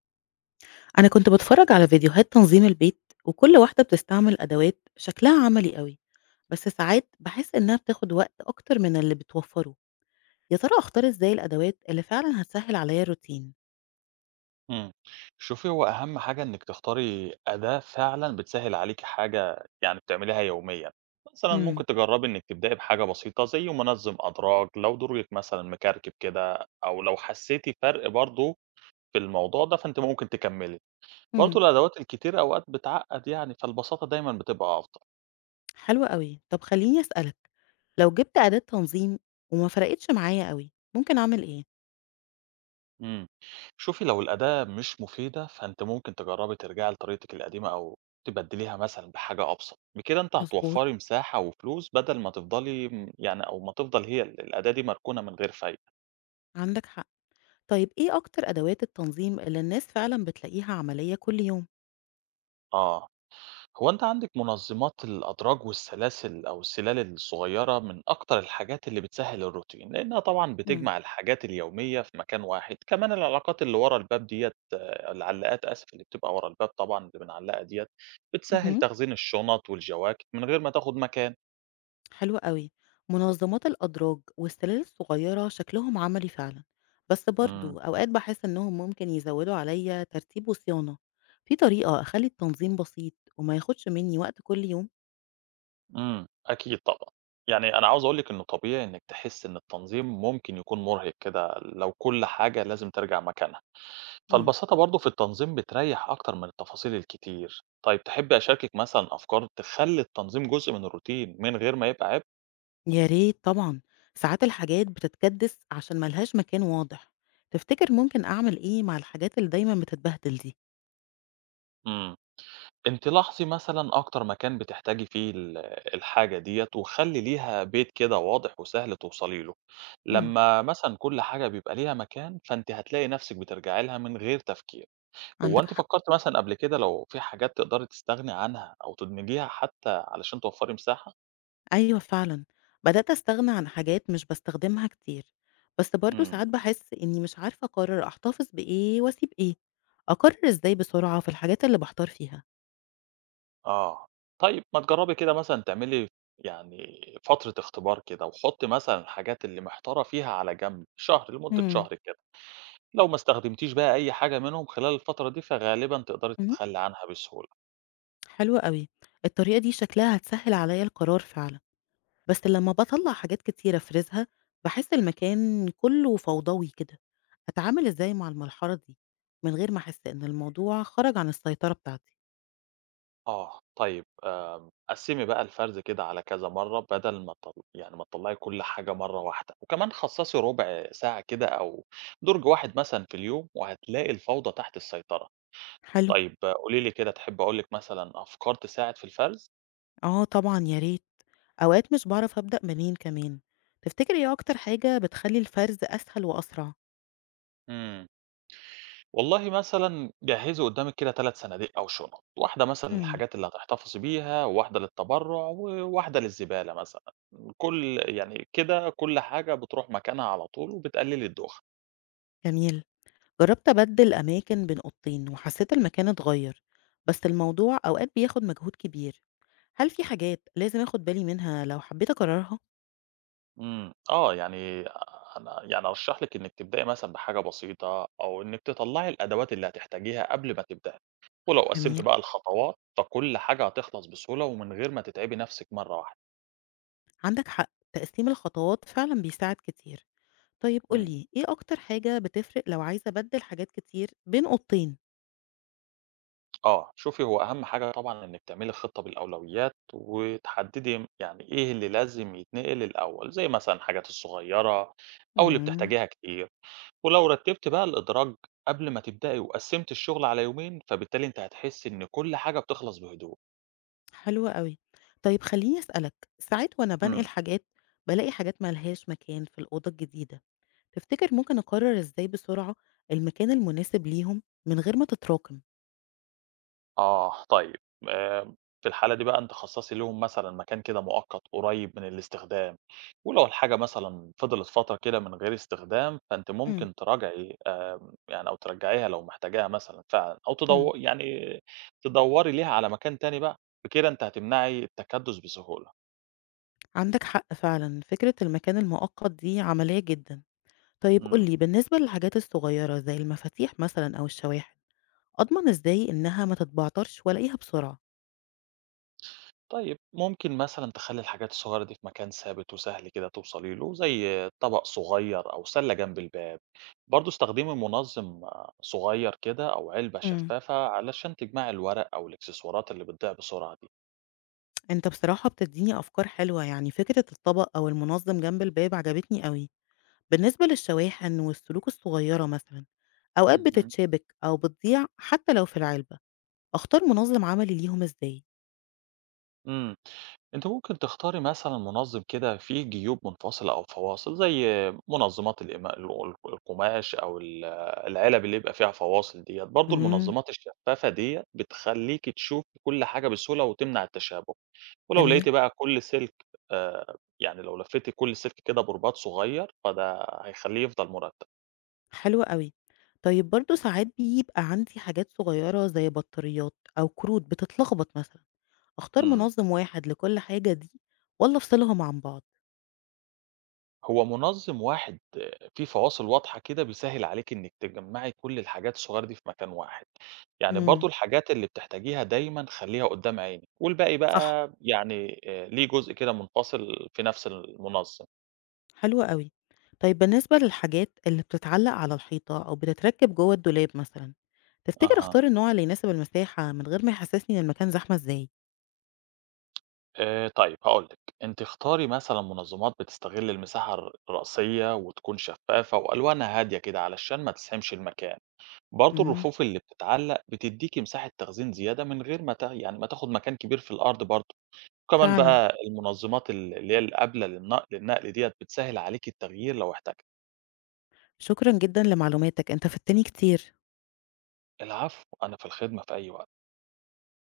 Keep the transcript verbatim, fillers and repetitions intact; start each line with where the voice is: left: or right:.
left: أنا كنت باتفرج على فيديوهات تنظيم البيت، وكل واحدة بتستعمل أدوات شكلها عملي قوي. بس ساعات بحس إنها بتاخد وقت أكتر من اللي بتوفره. يا ترى أختار إزاي الأدوات اللي فعلا هتسهل عليا الروتين؟
right: إمم. شوفي، هو أهم حاجة إنِّك تختاري أداة فعلًا بتسهِّل عليكِ حاجة يعني بتعمليها يوميًا. مثلًا
left: امم.
right: ممكن تجرّبي إنِّك تبدئي بحاجة بسيطة زي منظِّم أدراج، لو درجِك مثلًا مكركب كده أو لو حسّيتِ فرق برضه في الموضوع ده، فأنتِ ممكن تكمّلي.
left: امم.
right: برضه الأدوات الكتير أوقات بتعقّد يعني، فالبساطة دايمًا بتبقى أفضل.
left: حلو قوي. طب خليني أسألك، لو جبت أداة تنظيم وما فرقتش معايا قوي ممكن أعمل إيه؟
right: إمم. شوفي لو الأداة مش مفيدة، فأنتِ ممكن تجرّبي ترجعي لطريقتِك القديمة أو تبدّليها مثلًا بحاجة أبسط، بكده أنتِ
left: مظبوط.
right: هتوفّري مساحة وفلوس بدل ما تفضلي م يعني أو ما تفضل هي ال الأداة دي مركونة من غير فايدة.
left: عندك حق. طيب إيه أكتر أدوات التنظيم اللي الناس فعلا بتلاقيها عملية كل يوم؟
right: آه. هو أنت عندك منظمات الأدراج والسلاسل أو السلال الصغيرة من أكتر الحاجات اللي بتسهل الروتين، لأنها طبعا بتجمع الحاجات اليومية في مكان واحد. كمان العلاقات اللي ورا الباب ديت آه، العلاقات آسف اللي بتبقى ورا الباب طبعا اللي بنعلقها ديت بتسهل
left: امم.
right: تخزين الشنط والجواكت من غير ما تاخد مكان.
left: حلو قوي. منظمات الأدراج والسلال الصغيرة شكلهم عملي فعلا، بس
right: امم.
left: برضو أوقات بحس إنهم ممكن يزودوا عليا ترتيب وصيانة. في طريقة أخلي التنظيم بسيط وما ياخدش مني وقت كل يوم؟
right: امم أكيد طبعا، يعني أنا عاوز أقول لك إنه طبيعي إنك تحس إن التنظيم ممكن يكون مرهق كده لو كل حاجة لازم ترجع مكانها،
left: مم.
right: فالبساطة برضه في التنظيم بتريح أكتر من التفاصيل الكتير. طيب تحب أشاركك مثلا أفكار تخلي التنظيم جزء من الروتين من غير ما يبقى عبء؟
left: يا ريت طبعا. ساعات الحاجات بتتكدس عشان ملهاش مكان واضح. تفتكر ممكن أعمل إيه مع الحاجات اللي دايما بتتبهدل دي؟
right: امم. أنت لاحظي مثلا أكتر مكان بتحتاجي فيه ال- الحاجة ديت وخلي ليها بيت كده واضح وسهل توصلي له.
left: مم.
right: لما مثلا كل حاجة بيبقى ليها مكان فأنت هتلاقي نفسك بترجعي لها من غير تفكير. هو
left: عندك.
right: أنت فكرت مثلا قبل كده لو في حاجات تقدري تستغني عنها أو تدمجيها حتى علشان توفري مساحة؟
left: أيوه فعلًا، بدأت أستغنى عن حاجات مش باستخدمها كتير، بس برضه
right: امم.
left: ساعات باحس إني مش عارفة أقرر أحتفظ بإيه وأسيب إيه. أقرر إزاي بسرعة في الحاجات اللي باحتار فيها؟
right: آه. طيب ما تجرّبي كده مثلًا تعملي يعني فترة اختبار كده وحُطّي مثلًا الحاجات اللي محتارة فيها على جنب شهر لمدة
left: إمم.
right: شهر كده، لو ما استخدمتيش بقى أي حاجة منهم خلال الفترة دي، فغالبًا تقدري
left: اهم،
right: تتخلّي عنها بسهولة.
left: حلو أوي. الطريقة دي شكلها هتسهل عليَّ القرار فعلًا، بس لمّا باطلّع حاجات كتير أفرزها باحس المكان كله فوضوي كده. أتعامل إزاي مع المرحلة دي من غير ما أحس إن الموضوع خرج عن السيطرة بتاعتي؟
right: آه. طيب آمم، قسّمي بقى الفرز كده على كذا مرّة بدل ما تطل يعني ما تطلّعي كل حاجة مرّة واحدة، وكمان خصّصي رُبع ساعة كده أو دُرج واحد مثلًا في اليوم وهتلاقي الفوضى تحت السيطرة.
left: حلو.
right: طيب قولي لي كده تحبّي أقول لِك مثلًا أفكار تساعد في الفرز؟
left: آه طبعًا يا ريت. أوقات مش باعرف أبدأ منين كمان. تفتكر إيه أكتر حاجة بتخلّي الفرز أسهل وأسرع؟
right: إمم. والله مثلًا جهّزي قدّامِك كده ثلاث صناديق أو شنط، واحدة مثلًا
left: امم.
right: للحاجات اللي هتحتفظي بيها، وواحدة للتبرُّع، وواحدة للزبالة مثلًا، كل يعني كده كل حاجة بتروح مكانها على طول وبتقلّلي الدُّخن.
left: جميل. جربت أبدل أماكن بين أوضتين وحسيت المكان اتغير، بس الموضوع أوقات بياخد مجهود كبير. هل في حاجات لازم أخد بالي منها لو حبيت أكررها؟
right: إمم، آه، يعني أنا يعني أرشّح لِك إنِّك تبدئي مثلًا بحاجة بسيطة أو إنِّك تطلّعي الأدوات اللي هتحتاجيها قبل ما تبدئي، ولو قسّمتِ
left: جميل.
right: بقى الخطوات، فكل حاجة هتخلص بسهولة ومن غير ما تتعبي نَفْسِك مرّة واحدة.
left: عندك حق، تقسيم الخطوات فعلا بيساعد كتير. طيب
right: إمم.
left: قولي، إيه أكتر حاجة بتفرق لو عايزة أبدل حاجات كتير بين أوضتين؟
right: آه، شوفي هو أهم حاجة طبعًا إنِّك تعملي خطة بالأولويات، وتحددي يعني إيه اللي لازم يتنقل الأول، زي مثلًا الحاجات الصغيرة أو اللي
left: مم.
right: بتحتاجيها كتير، ولو رتبتِ بقى الإدراج قبل ما تبدئي وقسمتِ الشغل على يومين، فبالتالي أنتِ هتحسي إن كل حاجة بتخلص بهدوء.
left: حلو أوي. طيب خلّيني أسألك، ساعات وأنا بانقل
right: إمم.
left: حاجات بالاقي حاجات ما لهاش مكان في الأوضة الجديدة. تفتكر ممكن أقرر إزاي بسرعة المكان المناسب ليهم من غير ما تتراكم؟
right: آه، طيب آآ، في الحالة دي بقى أنتِ خصّصي ليهم مثلًا مكان كده مؤقت قريب من الاستخدام، ولو الحاجة مثلًا فضلت فترة كده من غير استخدام، فأنتِ
left: إمم.
right: ممكن تراجعي آمم، يعني أو ترجعيها لو محتاجاها مثلًا فعلًا، أو
left: إمم.
right: تدو يعني تدوّري ليها على مكان تاني بقى، بكده أنتِ هتمنعي التكدُّس بسهولة.
left: عندك حق فعلًا، فكرة المكان المؤقت دي عملية جدًا. طيب قُل
right: إمم.
left: لي، بالنسبة للحاجات الصغيرة زي المفاتيح مثلًا أو الشواحن، أضمن إزاي إنها ما تتبعترش وألاقيها بسرعة؟
right: طيب ممكن مثلًا تخلّي الحاجات الصغيرة دي في مكان ثابت وسهل كده توصلي له، زي طبق صغير أو سلة جنب الباب، برضه استخدمي منظم آه، صغير كده أو علبة
left: إمم.
right: شفافة علشان تجمعي الورق أو الإكسسوارات اللي بتضيع بسرعة دي.
left: أنت بصراحة بتدّيني أفكار حلوة، يعني فكرة الطبق أو المنظم جنب الباب عجبتني أوي. بالنسبة للشواحن والسلوك الصغيرة مثلًا، أوقات
right: اهم.
left: بتتشابك أو بتضيع حتى لو في العلبة. أختار منظم عملي ليهم إزاي؟
right: إمم. أنتِ ممكن تختاري مثلًا منظّم كده فيه جيوب منفصلة أو فواصل، زي منظّمات القما القو الق القماش أو ال العلب اللي يبقى فيها فواصل ديّة، برضه
left: امم.
right: المنظّمات الشفافة ديّة بتخلّيكِ تشوفي كل حاجة بسهولة وتمنع التشابُه، ولو
left: جميل.
right: لقيتِ بقى كل سلك آآ يعني لو لفّيتِ كل سلك كده برباط صغير، فده هيخلّيه يفضل مرتّب.
left: حلو أوي. طيب برضه ساعات بيبقى عندي حاجات صغيرة زي بطاريات أو كروت بتتلخبط مثلًا. أختار
right: إمم.
left: منظم واحد لكل حاجة دي، والّا أفصلهم عن بعض؟
right: هو منظم واحد فيه فواصل واضحة كده بيسهل عليك إنك تجمعي كل الحاجات الصغيرة دي في مكان واحد، يعني برضو
left: امم.
right: الحاجات اللي بتحتاجيها دايما خليها قدام عينك، والباقي
left: صح.
right: بقى يعني آه، ليه جزء كده منفصل في نفس المنظم.
left: حلو أوي. طيب بالنسبة للحاجات اللي بتتعلّق على الحيطة أو بتتركّب جوّه الدولاب مثلًا، تفتكر
right: أها.
left: أختار النوع اللي يناسب المساحة من غير ما يحسّسني إن المكان زحمة إزاي؟
right: آه، طيب هقولك أنت اختاري مثلا منظمات بتستغل المساحة الر- الرئيسية وتكون شفافة وألوانها هادية كده علشان ما تسحمش المكان. برضو
left: إمم.
right: الرفوف اللي بتتعلق بتديكي مساحة تخزين زيادة من غير ما تا- يعني ما تاخد مكان كبير في الأرض برضو. وكمان
left: فعلًا.
right: بقى المنظمات ال اللي هي القابلة للنق للنقل ديّة بتسهّل عليكِ التغيير لو احتجتِ.
left: شكرًا جدًا لمعلوماتك، أنت فدتني كتير.
right: العفو، أنا في الخدمة في أي وقت.